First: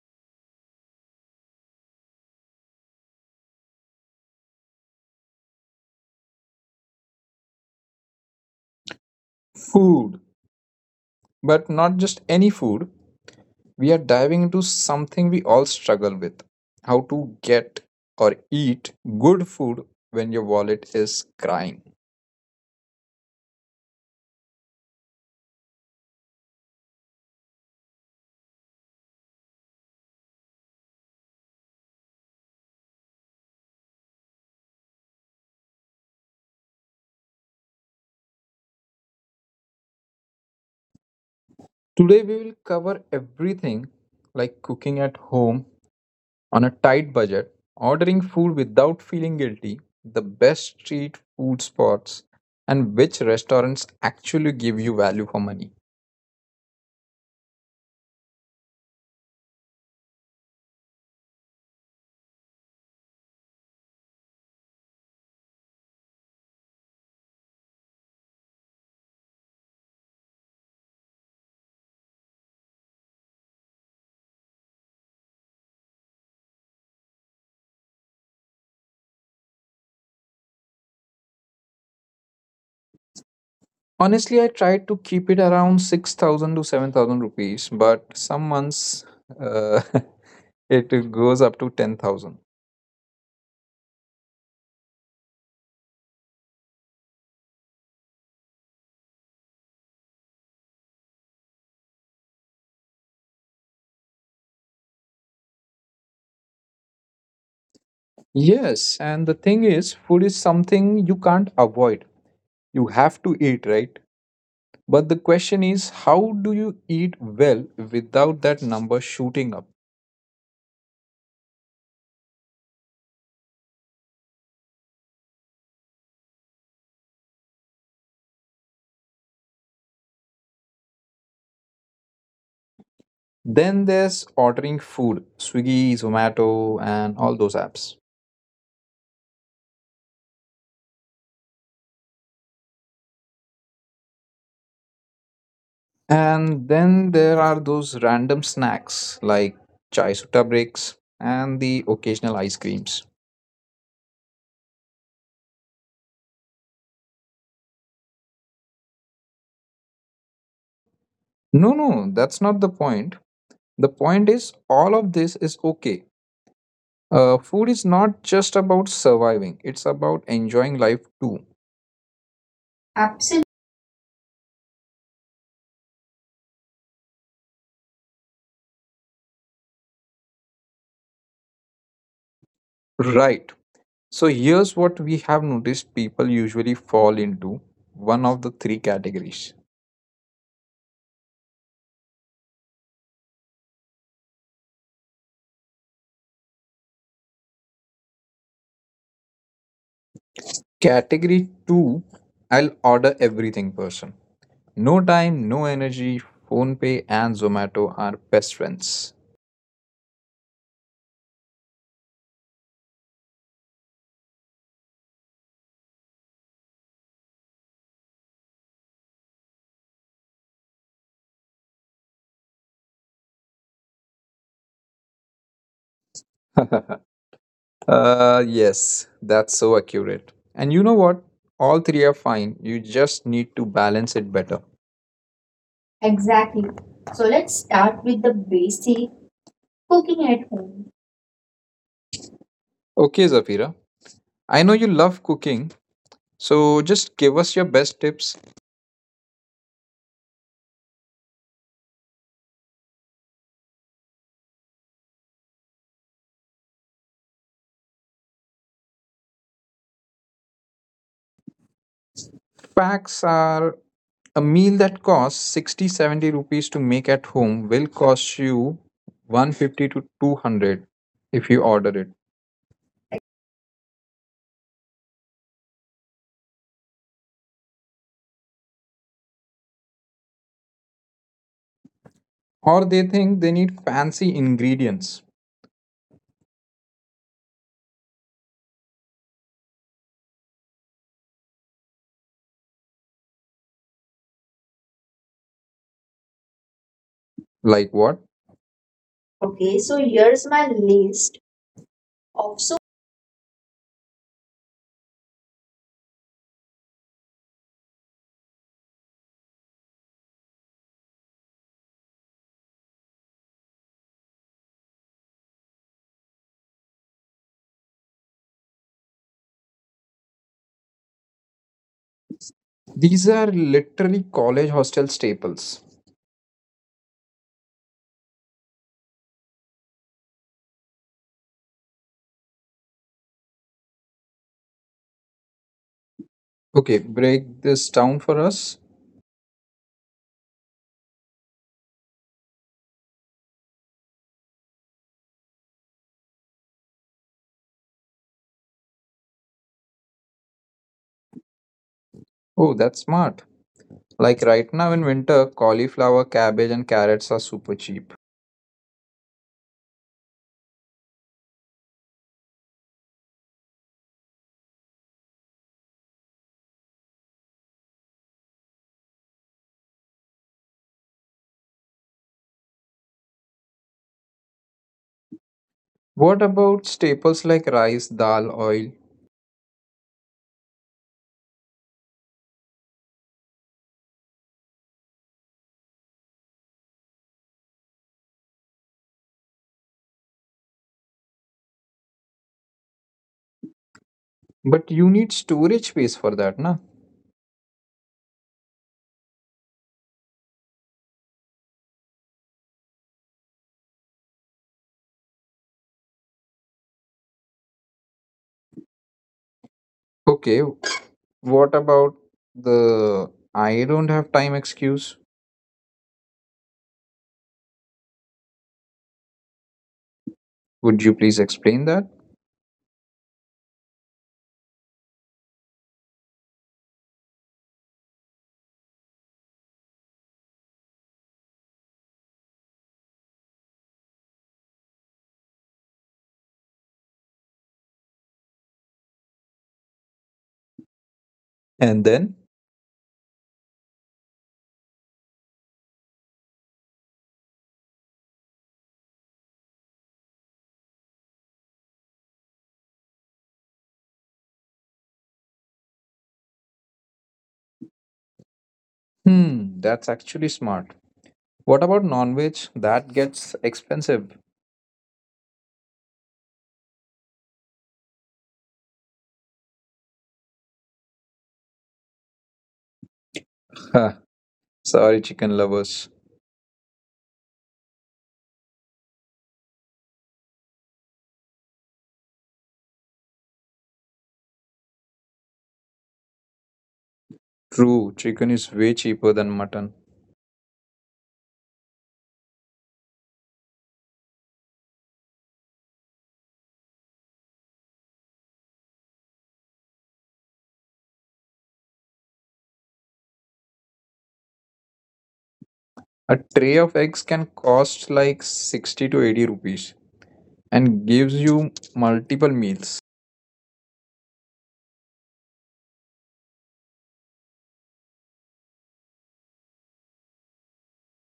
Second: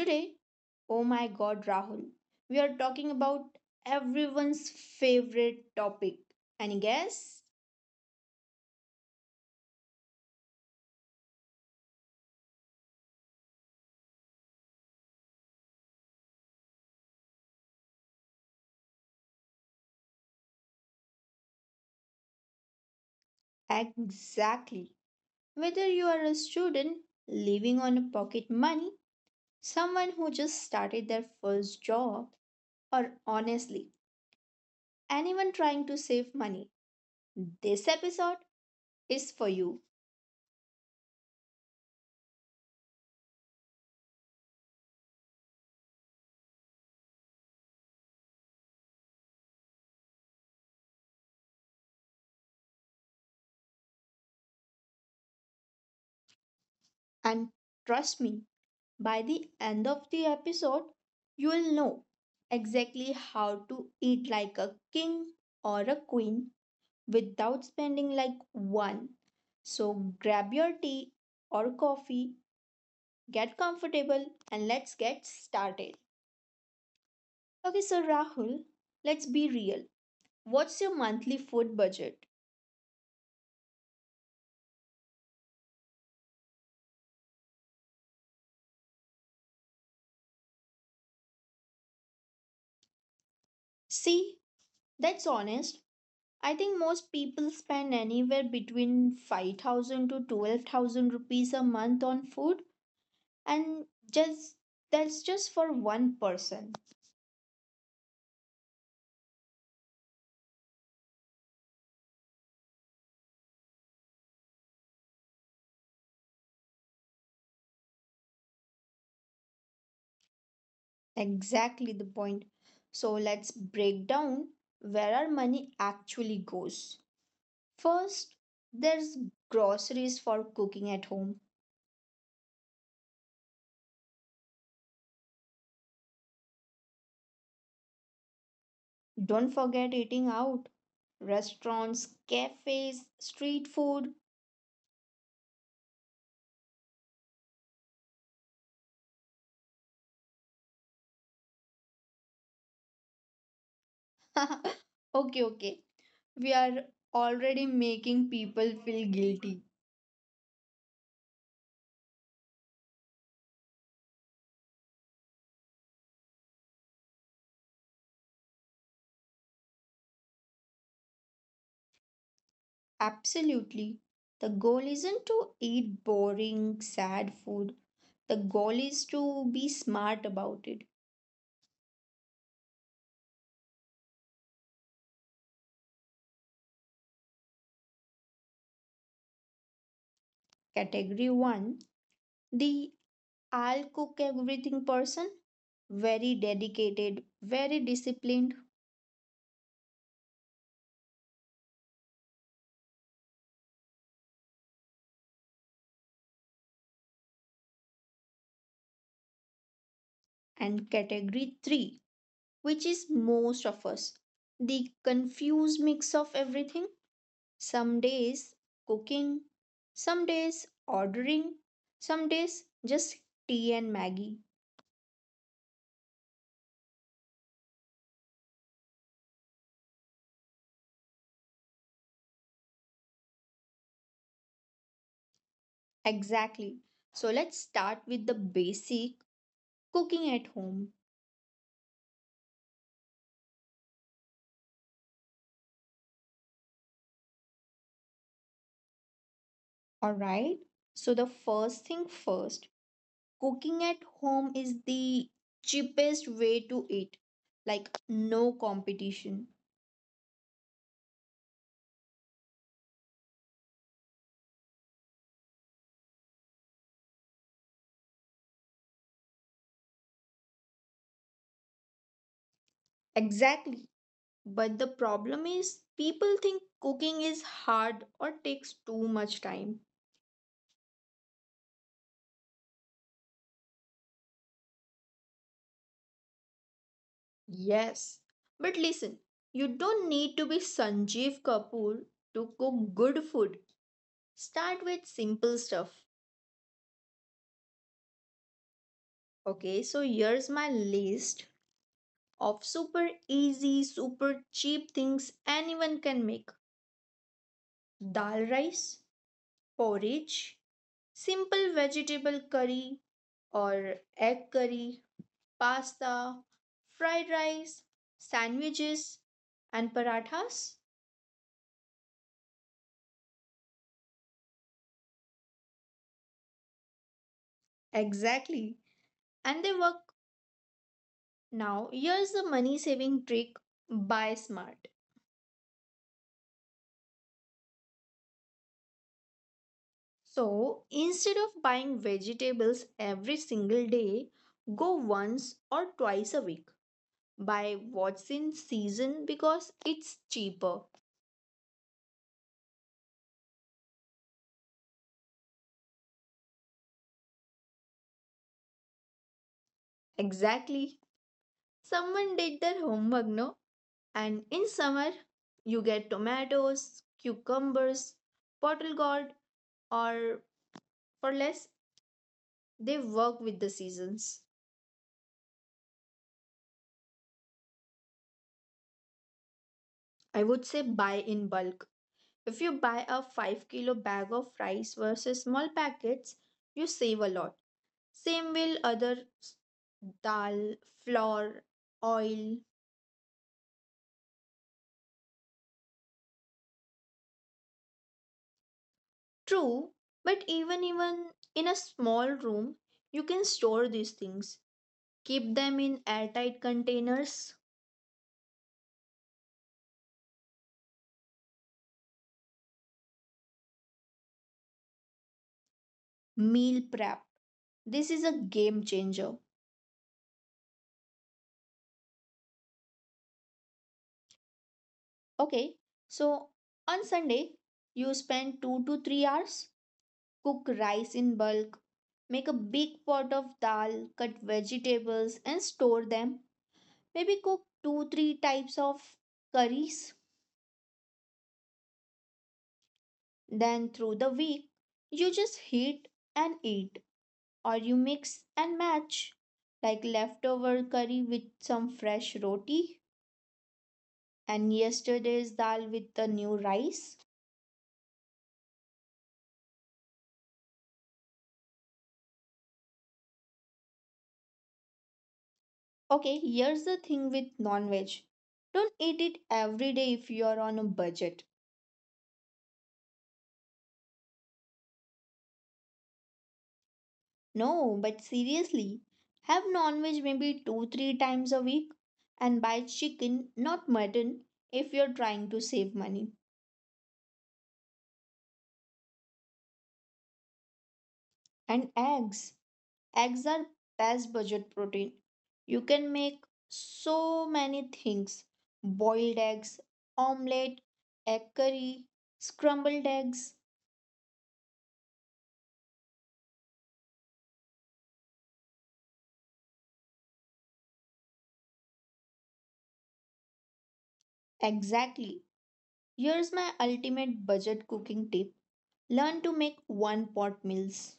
today, oh my god, Rahul, we are talking about everyone's favorite topic. And guess? Food, but not just any food. We are diving into something we all struggle with, how to get or eat good food when your wallet is crying. Exactly. Whether you are a student living on a pocket money, someone who just started their first job, or honestly, anyone trying to save money, this episode is for you. Today, we will cover everything like cooking at home on a tight budget, ordering food without feeling guilty, the best street food spots, and which restaurants actually give you value for money. And trust me, by the end of the episode, you will know exactly how to eat like a king or a queen without spending like one. So grab your tea or coffee, get comfortable, and let's get started. Okay, so Rahul, let's be real. What's your monthly food budget? Honestly, I tried to keep it around 6,000 to 7,000 rupees, but some months uh, it goes up to 10,000. See, that's honest. I think most people spend anywhere between 5,000 to 12,000 rupees a month on food, and just that's just for one person. Yes, and the thing is, food is something you can't avoid. You have to eat, right? But the question is, how do you eat well without that number shooting up? Exactly the point. So let's break down where our money actually goes. First, there's groceries for cooking at home. Then there's ordering food, Swiggy, Zomato, and all those apps. Don't forget eating out. Restaurants, cafes, street food. And then there are those random snacks like chai sutta breaks and the occasional ice creams. Okay, okay. We are already making people feel guilty. No, no, that's not the point. The point is, all of this is okay. Food is not just about surviving, it's about enjoying life too. Absolutely. Absolutely. The goal isn't to eat boring, sad food. The goal is to be smart about it. Right. So here's what we have noticed, people usually fall into one of the three categories. Category 1, the I'll cook everything person, very dedicated, very disciplined, Category 2, I'll order everything person. No time, no energy. PhonePe and Zomato are best friends. and category 3, which is most of us, the confused mix of everything. Some days cooking, some days ordering, some days just tea and Maggie. Yes, that's so accurate. And you know what? All three are fine. You just need to balance it better. Exactly. Exactly. So So let's let's start start with with the the basic, basic cooking cooking at at home. home. Okay, Zafira. I know you love cooking, so just give us your best tips. All right. So the first thing first, cooking at home is the cheapest way to eat. Like no competition. Facts are, a meal that costs 60, 70 rupees to make at home will cost you 150 to 200 if you order it. Exactly. But the problem is people think cooking is hard or takes too much time. Or they think they need fancy ingredients. Yes, but listen, you don't need to be Sanjeev Kapoor to cook good food. Start with simple stuff. Like what? Okay, Okay, so so here's here's my my list list of of so super easy, super cheap things anyone can make: dal rice, porridge, simple vegetable curry or egg curry, pasta, fried rice, sandwiches, and parathas. these are literally college hostel staples. Exactly. And they work. Now, here's the money saving trick: buy smart. Okay, break this down for us. So, instead of buying vegetables every single day, go once or twice a week. Buy what's in season because it's cheaper. Oh, that's smart. Like right now in winter, cauliflower, cabbage, and carrots are super cheap. Exactly. Someone did their homework, no? And in summer, you get tomatoes, cucumbers, bottle gourd, or for less, they work with the seasons. What about staples like rice, dal, oil? I would say buy in bulk. If you buy a 5-kilo bag of rice versus small packets, you save a lot. Same will other s- dal, flour, oil. But you need storage space for that, na? True, but even in a small room, you can store these things. Keep them in airtight containers, Okay, what about the I don't have time excuse? meal prep. This is a game changer. Would you please explain that? Okay, so on Sunday, you spend 2 to 3 hours, cook rice in bulk. Make a big pot of dal, cut vegetables and store them. Maybe cook 2 3 types of curries. And then, Then through the week, you just heat and eat, or you mix and match, like leftover curry with some fresh roti and yesterday's dal with the new rice. hmm, that's actually smart. What about non veg? That gets expensive. Okay, here's the thing with non-veg. Don't eat it every day if you're on a budget. Ha, sorry, chicken lovers. No, but seriously, have non veg maybe 2, 3 times a week, and buy chicken, not mutton, if you're trying to save money. True, chicken is way cheaper than mutton. And eggs. Eggs are best budget protein. You can make so many things: boiled eggs, omelette, egg curry, scrambled eggs. A tray of eggs can cost like 60 to 80 rupees and gives you multiple meals. Exactly. Here's my ultimate budget cooking tip: learn to make one pot meals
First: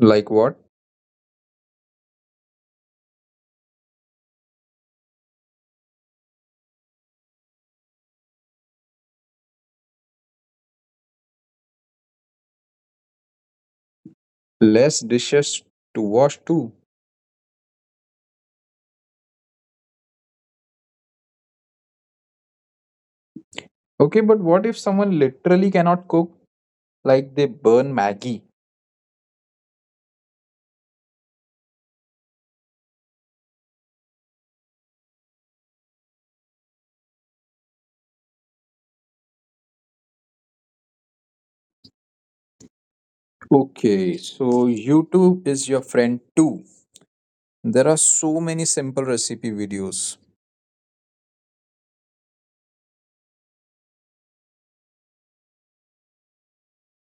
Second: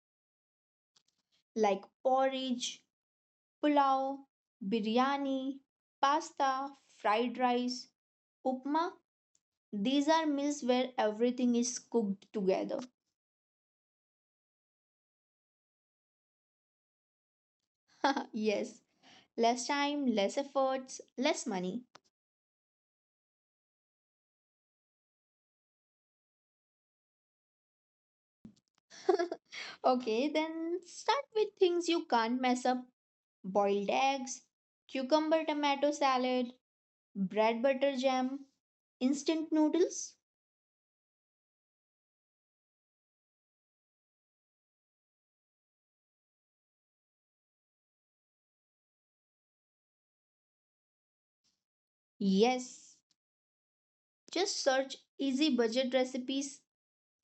Like what? like porridge, pulao, biryani, pasta, fried rice, upma. These are meals where everything is cooked together. Less dishes to wash too. Yes, less time, less efforts, less money. Okay, but what if someone literally cannot cook, like they burn Maggie? Okay, then start with things you can't mess up: boiled eggs, cucumber tomato salad, bread butter jam, instant noodles? Okay, so YouTube is your friend too. There are so many simple recipe videos. Yes. Just search easy budget recipes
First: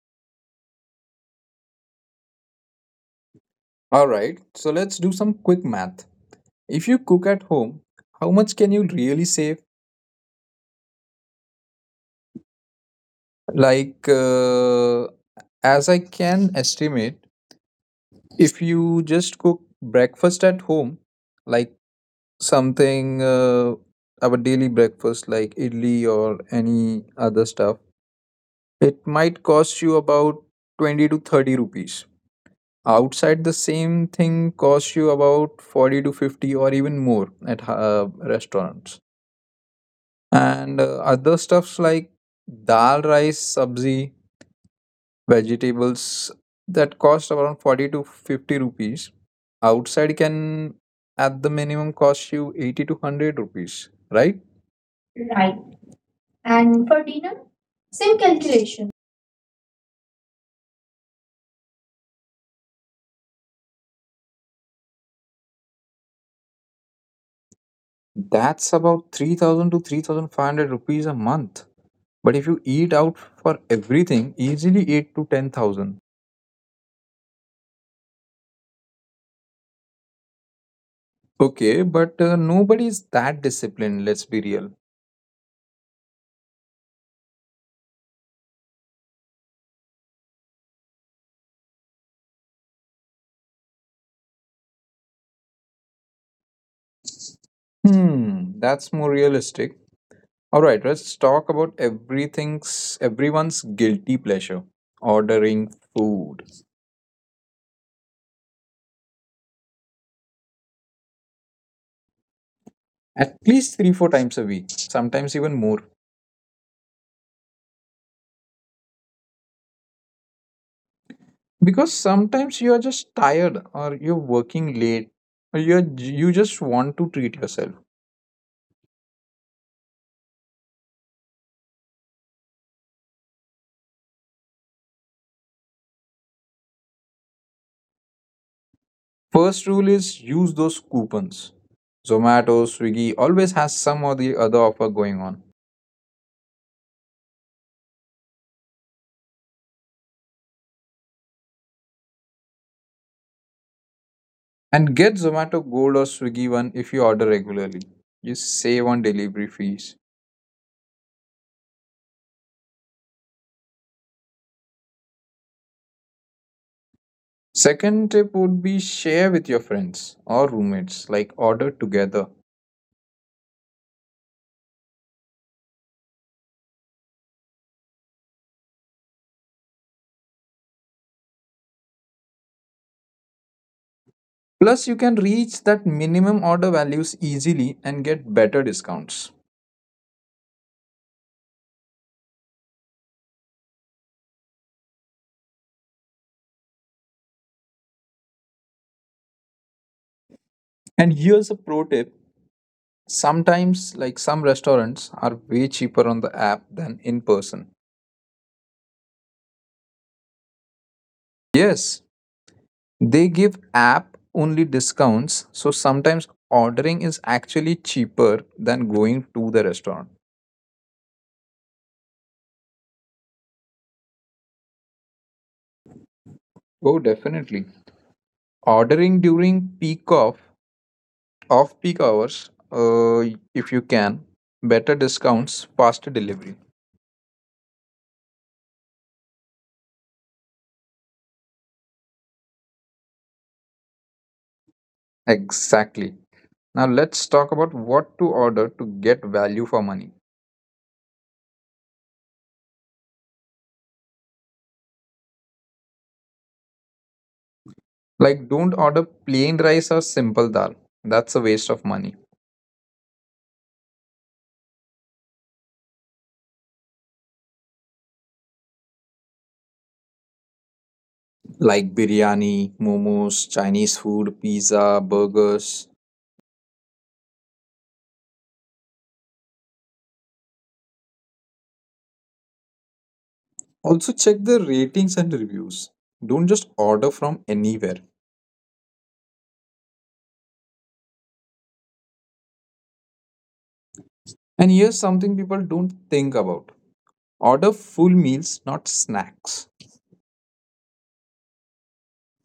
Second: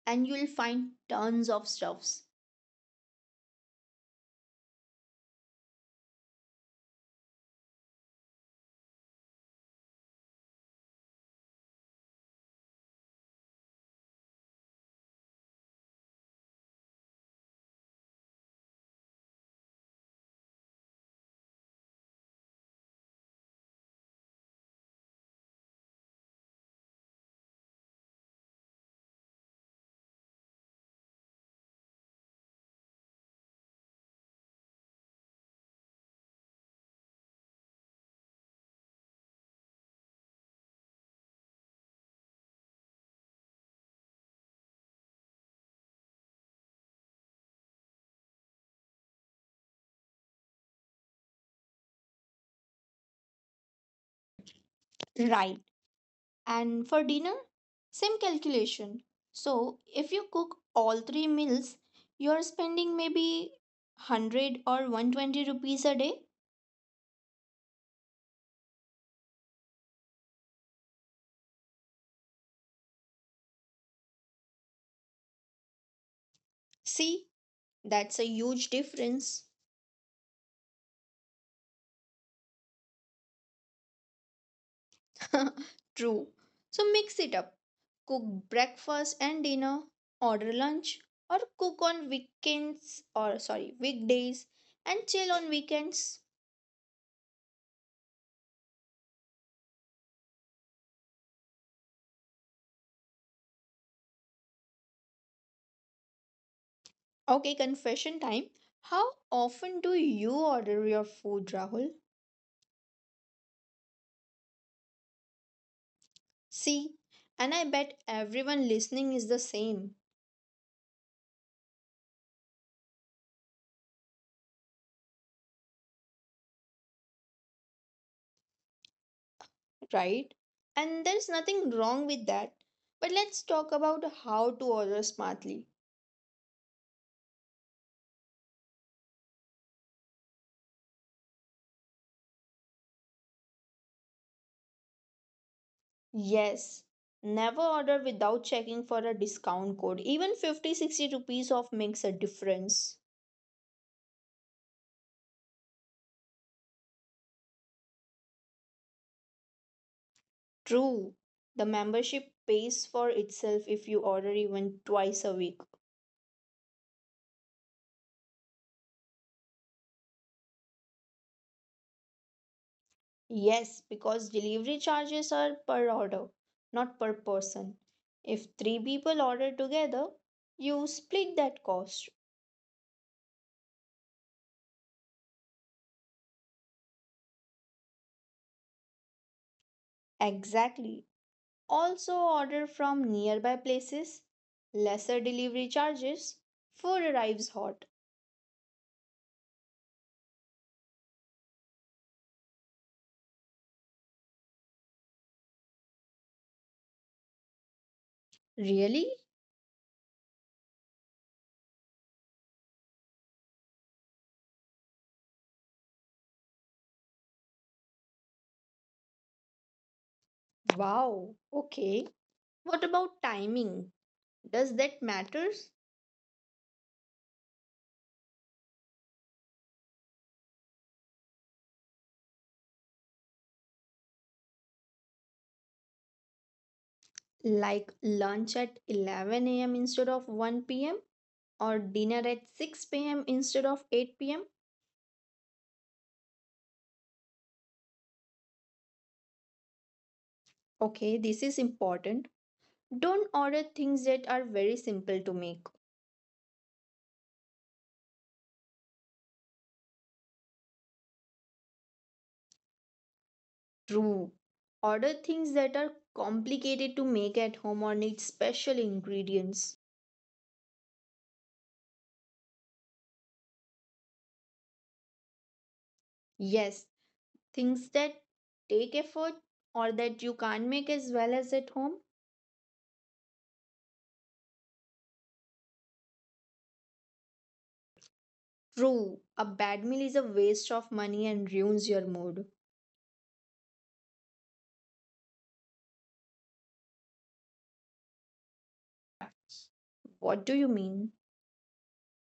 and you'll find tons of stuffs. Alright, so let's do some quick math. If you cook at home, how much can you really save? Like, uh, as I can estimate, if you just cook breakfast at home, like something, our daily breakfast, like idli or any other stuff, it might cost you about 20 to 30 rupees. Outside, the same thing costs you about 40 to 50 or even more at restaurants. And other stuffs like dal rice sabzi vegetables that cost around 40 to 50 rupees outside can at the minimum cost you 80 to 100 rupees, right? Right. Right. And And for for dinner, dinner, same same calculation. calculation. So if you cook all three meals, you're spending maybe 100 or 120 rupees a day. That's about 3,000 to 3,500 rupees a month, but if you eat out for everything, easily 8 to 10,000. See, that's a huge difference. Okay, but nobody is that disciplined, let's be real. True. So mix it up. Cook breakfast and dinner, order lunch, or cook on weekends or sorry, weekdays, and chill on weekends. Hmm, that's more realistic. All right, let's talk about everything's everyone's guilty pleasure, ordering food. Okay, confession time. How often do you order your food, Rahul? At least 3 4 times a week, sometimes even more. See, and I bet everyone listening is the same, Because sometimes you are just tired or you're working late or you just want to treat yourself. right? And there's nothing wrong with that. But let's talk about how to order smartly. First rule is use those coupons. Zomato, Swiggy always has some or the other offer going on. Yes, never order without checking for a discount code. Even 50, 60 rupees off makes a difference. And get Zomato Gold or Swiggy one if you order regularly. You save on delivery fees. True, the membership pays for itself if you order even twice a week. Second tip would be share with your friends or roommates, like order together. Yes, because delivery charges are per order, not per person. If three people order together, you split that cost. Plus, you can reach that minimum order values easily and get better discounts. Exactly. Also, order from nearby places, lesser delivery charges, food arrives hot. And here's a pro tip, sometimes, like some restaurants, are way cheaper on the app than in person. Really? Yes, they give app only discounts, so sometimes ordering is actually cheaper than going to the restaurant. Wow. Okay. What about timing? Does that matters? Oh, definitely. Ordering during peak off Off peak hours, if you can, better discounts, faster delivery. Like lunch at 11 a.m. instead of 1 p.m., or dinner at 6 p.m. instead of 8 p.m. Exactly. Now let's talk about what to order to get value for money. Okay, this is important. Don't order things that are very simple to make. Like, don't order plain rice or simple dal. That's a waste of money. True. Order things that are complicated to make at home or need special ingredients. Like biryani, momos, Chinese food, pizza, burgers. Yes, things that take effort or that you can't make as well as at home. Also, check the ratings and reviews. Don't just order from anywhere. True. A bad meal is a waste of money and ruins your mood. And here's something people don't think about, order full meals, not snacks. What do you mean?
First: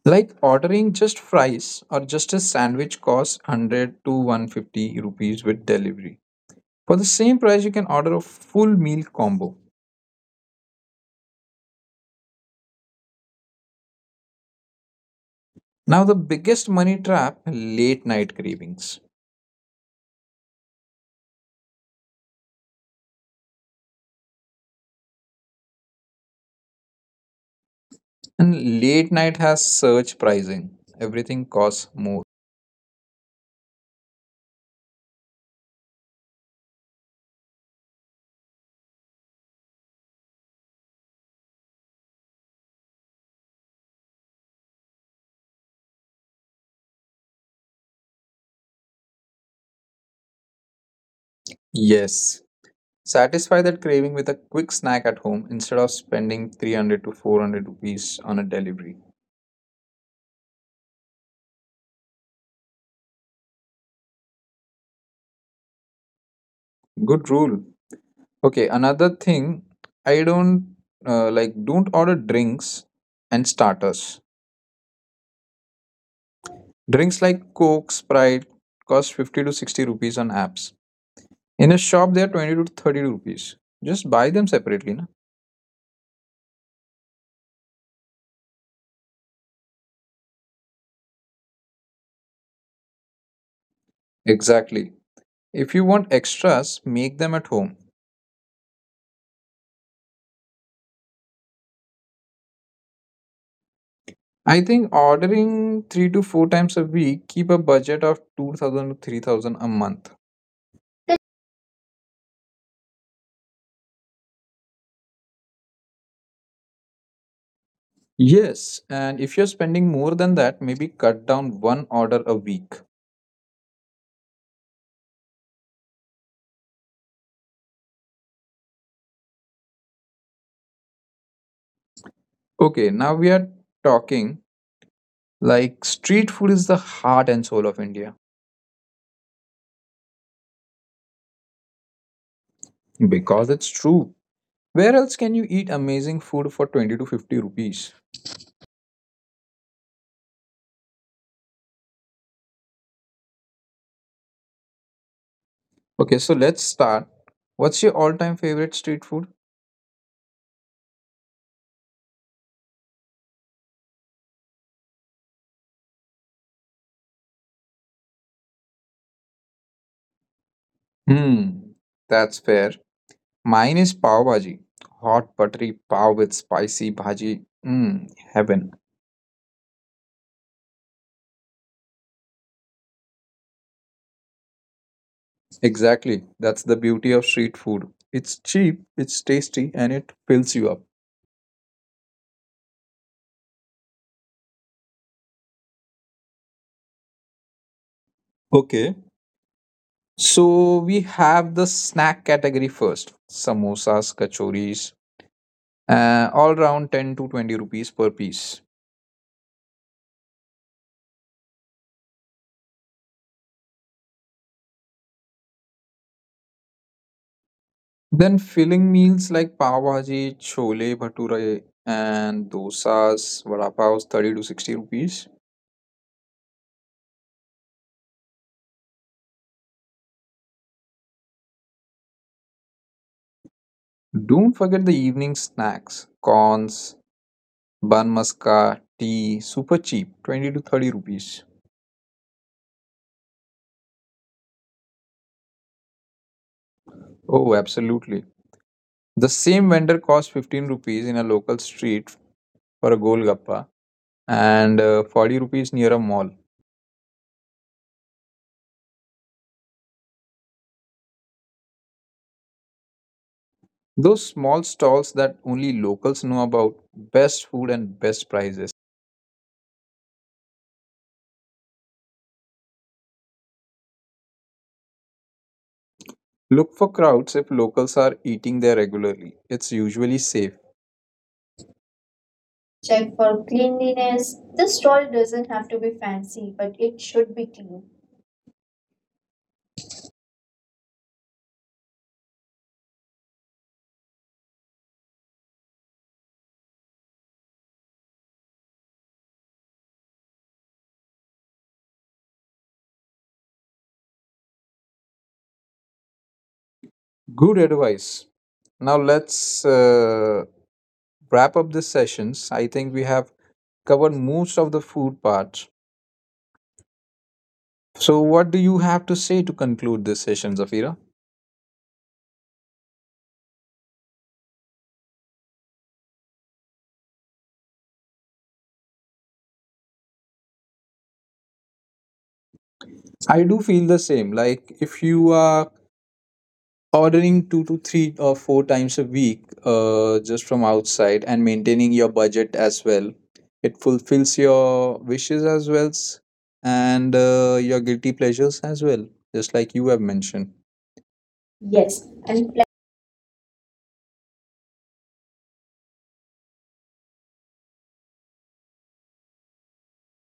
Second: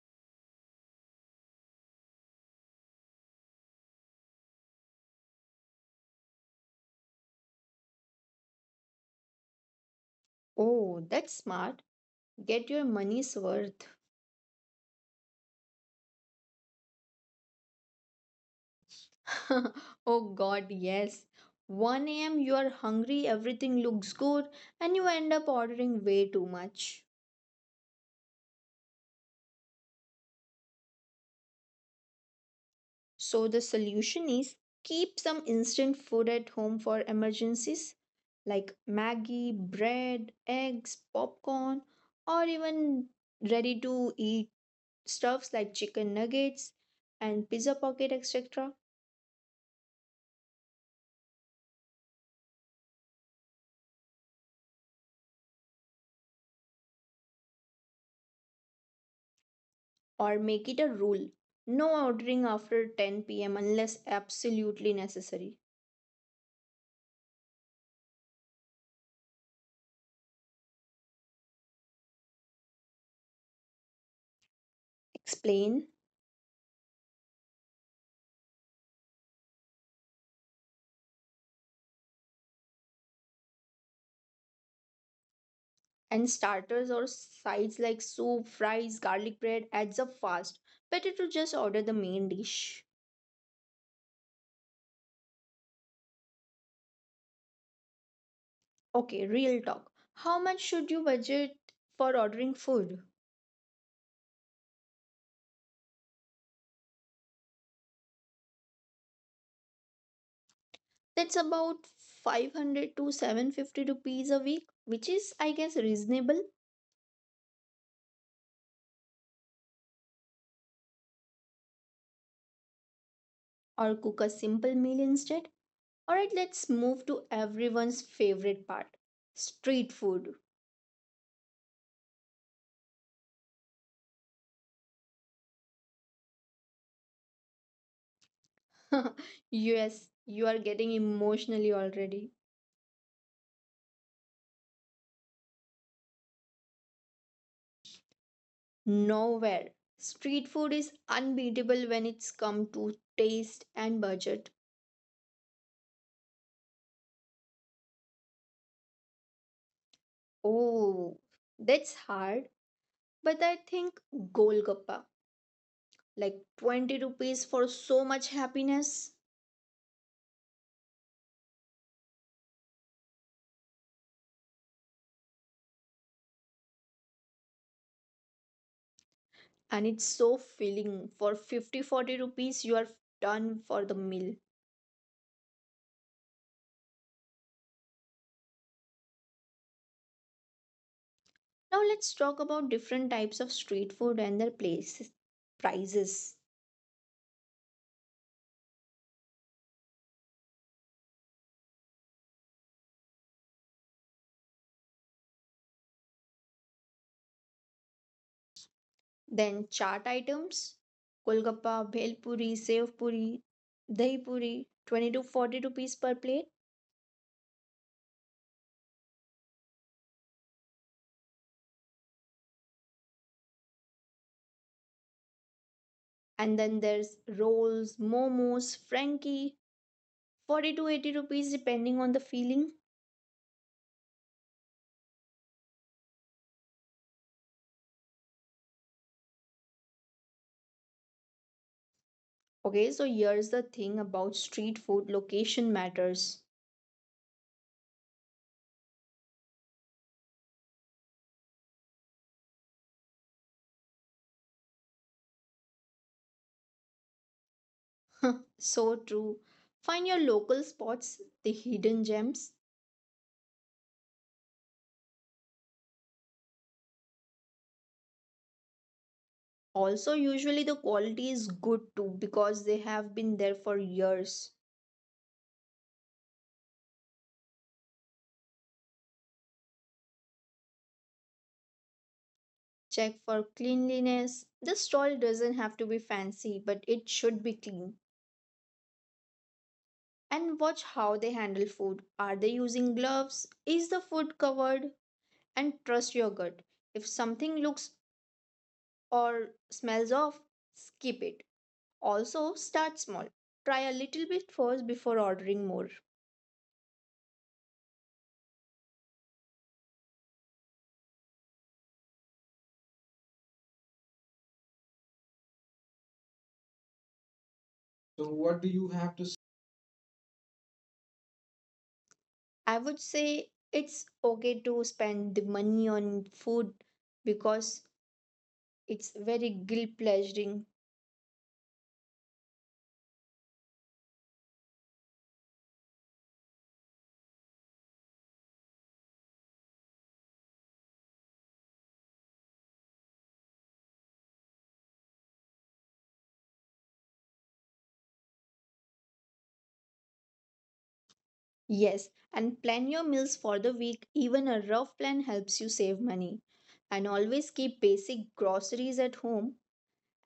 Like ordering just fries or just a sandwich costs 100 to 150 rupees with delivery. For the same price, you can order a full meal combo. Oh, that's smart. Get your money's worth. Now, the biggest money trap, late night cravings. Oh god, yes. 1 a.m. you are hungry, everything looks good, and you end up ordering way too much. And late night has surge pricing, everything costs more. So the solution is, keep some instant food at home for emergencies like Maggie, bread, eggs, popcorn, or even ready to eat stuffs like chicken nuggets and pizza pocket, etc. Yes, satisfy that craving with a quick snack at home instead of spending 300 to 400 rupees on a delivery. Or make it a rule: no ordering after 10 p.m. unless absolutely necessary. Good rule. Okay, another thing, I don't like don't order drinks and starters. Explain. Drinks like Coke, Sprite cost 50 to 60 rupees on apps. In a shop, they are 20 to 30 rupees. Just buy them separately, na? And starters or sides like soup, fries, garlic bread adds up fast, better to just order the main dish. Exactly. If you want extras, make them at home. Okay, real talk, how much should you budget for ordering food? I think ordering 3 to 4 times a week, keep a budget of 2000 to 3000 a month. That's about 500 to 750 rupees a week, which is, I guess, reasonable. Yes, and if you're spending more than that, maybe cut down one order a week. Or cook a simple meal instead. All right, let's move to everyone's favorite part: street food. Okay, now we are talking. Like street food is the heart and soul of India Yes, you are getting emotionally already. because it's true. Where else can you eat amazing food for 20 to 50 rupees? Nowhere. Street food is unbeatable when it's come to taste and budget. Okay, so let's start. What's your all time favorite street food? Oh, that's hard. But I think golgappa, like 20 rupees for so much happiness. Hmm, that's fair. Mine is pav bhaji. Hot buttery pav with spicy bhaji. Mmm, heaven. And it's so filling. For 50, 40 rupees, you are done for the meal. Exactly. That's the beauty of street food. It's cheap, it's tasty, and it fills you up. Now let's talk about different types of street food and their places, prices. Okay, so we have the snack category first, samosas, kachoris, all around 10 to 20 rupees per piece. Then chaat items, kolgappa, bhel puri, sev puri, dahi puri, 20 to 40 rupees per plate. Then filling meals like pav bhaji, chole, bhature, and dosas, vada pavs, 30 to 60 rupees. And then there's rolls, momos, frankie, 40 to 80 rupees depending on the feeling. Don't forget the evening snacks, corns, bun maska, tea, super cheap, 20 to 30 rupees. Okay, so here's the thing about street food: location matters. Oh, absolutely. The same vendor costs 15 rupees in a local street for a golgappa and 40 rupees near a mall. So true. Find your local spots, the hidden gems. Those small stalls that only locals know about, best food and best prices. Also, usually the quality is good too because they have been there for years. Look for crowds, if locals are eating there regularly, it's usually safe. Check Check for for cleanliness. cleanliness. The The stall stall doesn't doesn't have have to to be be fancy, fancy, but but it it should should be be clean. clean. And watch how they handle food. Are they using gloves? Is the food covered? And trust your gut. If something looks or smells off, skip it. Also, start small. Try a little bit first before ordering more. Good advice. Now let's wrap up the sessions. I think we have covered most of the food part. So, So, what do what do you you have have to to say? say to conclude this session, Zafira? I would say it's okay to spend the money on food because it's very guilt pleasuring. I do feel the same. Like if you are ordering 2 to 3 or 4 times a week, just from outside and maintaining your budget as well, it fulfills your wishes as well and your guilty pleasures as well, just like you have mentioned. Yes, Yes, and and pla- plan your meals for the week. Even a rough plan helps you save money. And always keep basic groceries at home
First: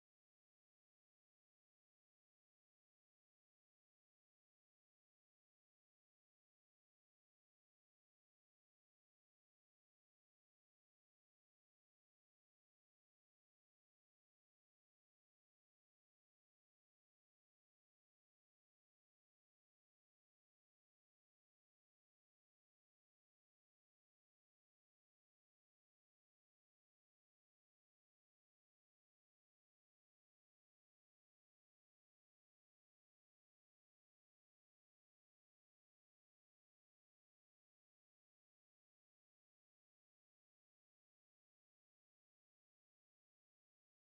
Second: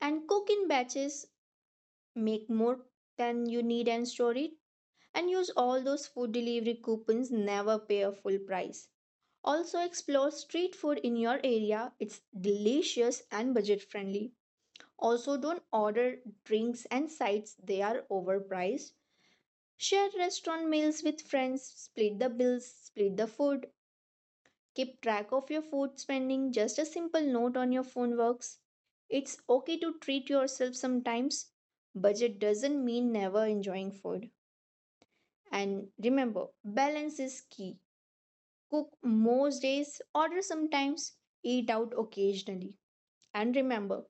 and cook in batches. Make more than you need and store it. And use all those food delivery coupons, never pay a full price. Also, explore street food in your area. It's delicious and budget friendly. Also, don't order drinks and sides, they are overpriced. Share restaurant meals with friends, split the bills, split the food. Keep track of your food spending, just a simple note on your phone works. It's okay to treat yourself sometimes. Budget doesn't mean never enjoying food. And remember, balance is key. Cook most days, order sometimes, eat out occasionally. And remember,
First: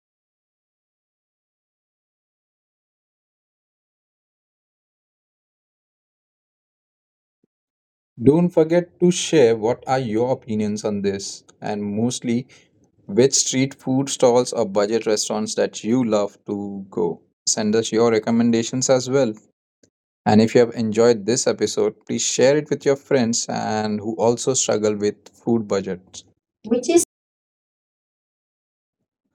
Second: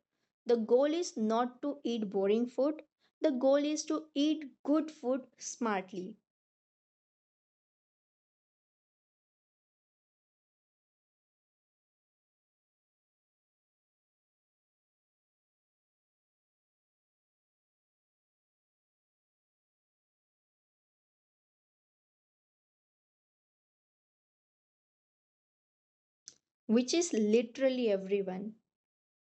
the goal is not to eat boring food, the goal is to eat good food smartly, don't forget to share what are your opinions on this and mostly which street food stalls or budget restaurants that you love to go. Send us your recommendations as well. And if you have enjoyed this episode, please share it with your friends and who also struggle with food budgets. Which which is is literally everyone.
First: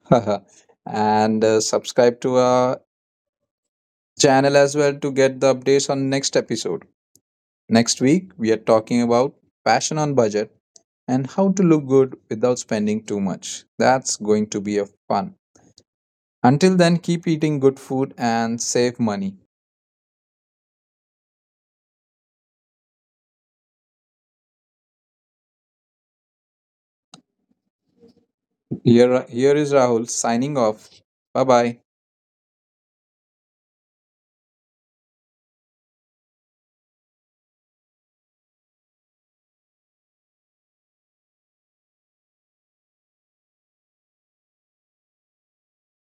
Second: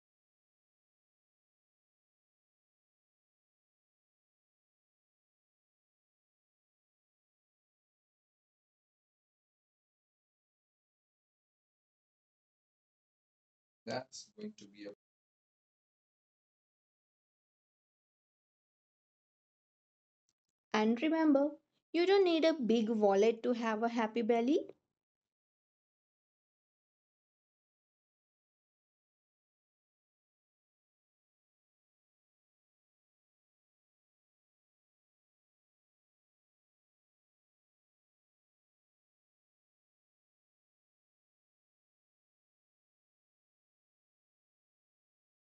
and subscribe to our channel as well to get the updates on next episode. Next week we are talking about fashion on budget and how to look good without spending too much. That's That's going going to to be a be a— fun. Until then, keep eating good food and save money. And remember, you don't need a big wallet to have a happy belly. Here, here is Rahul signing off. Bye bye.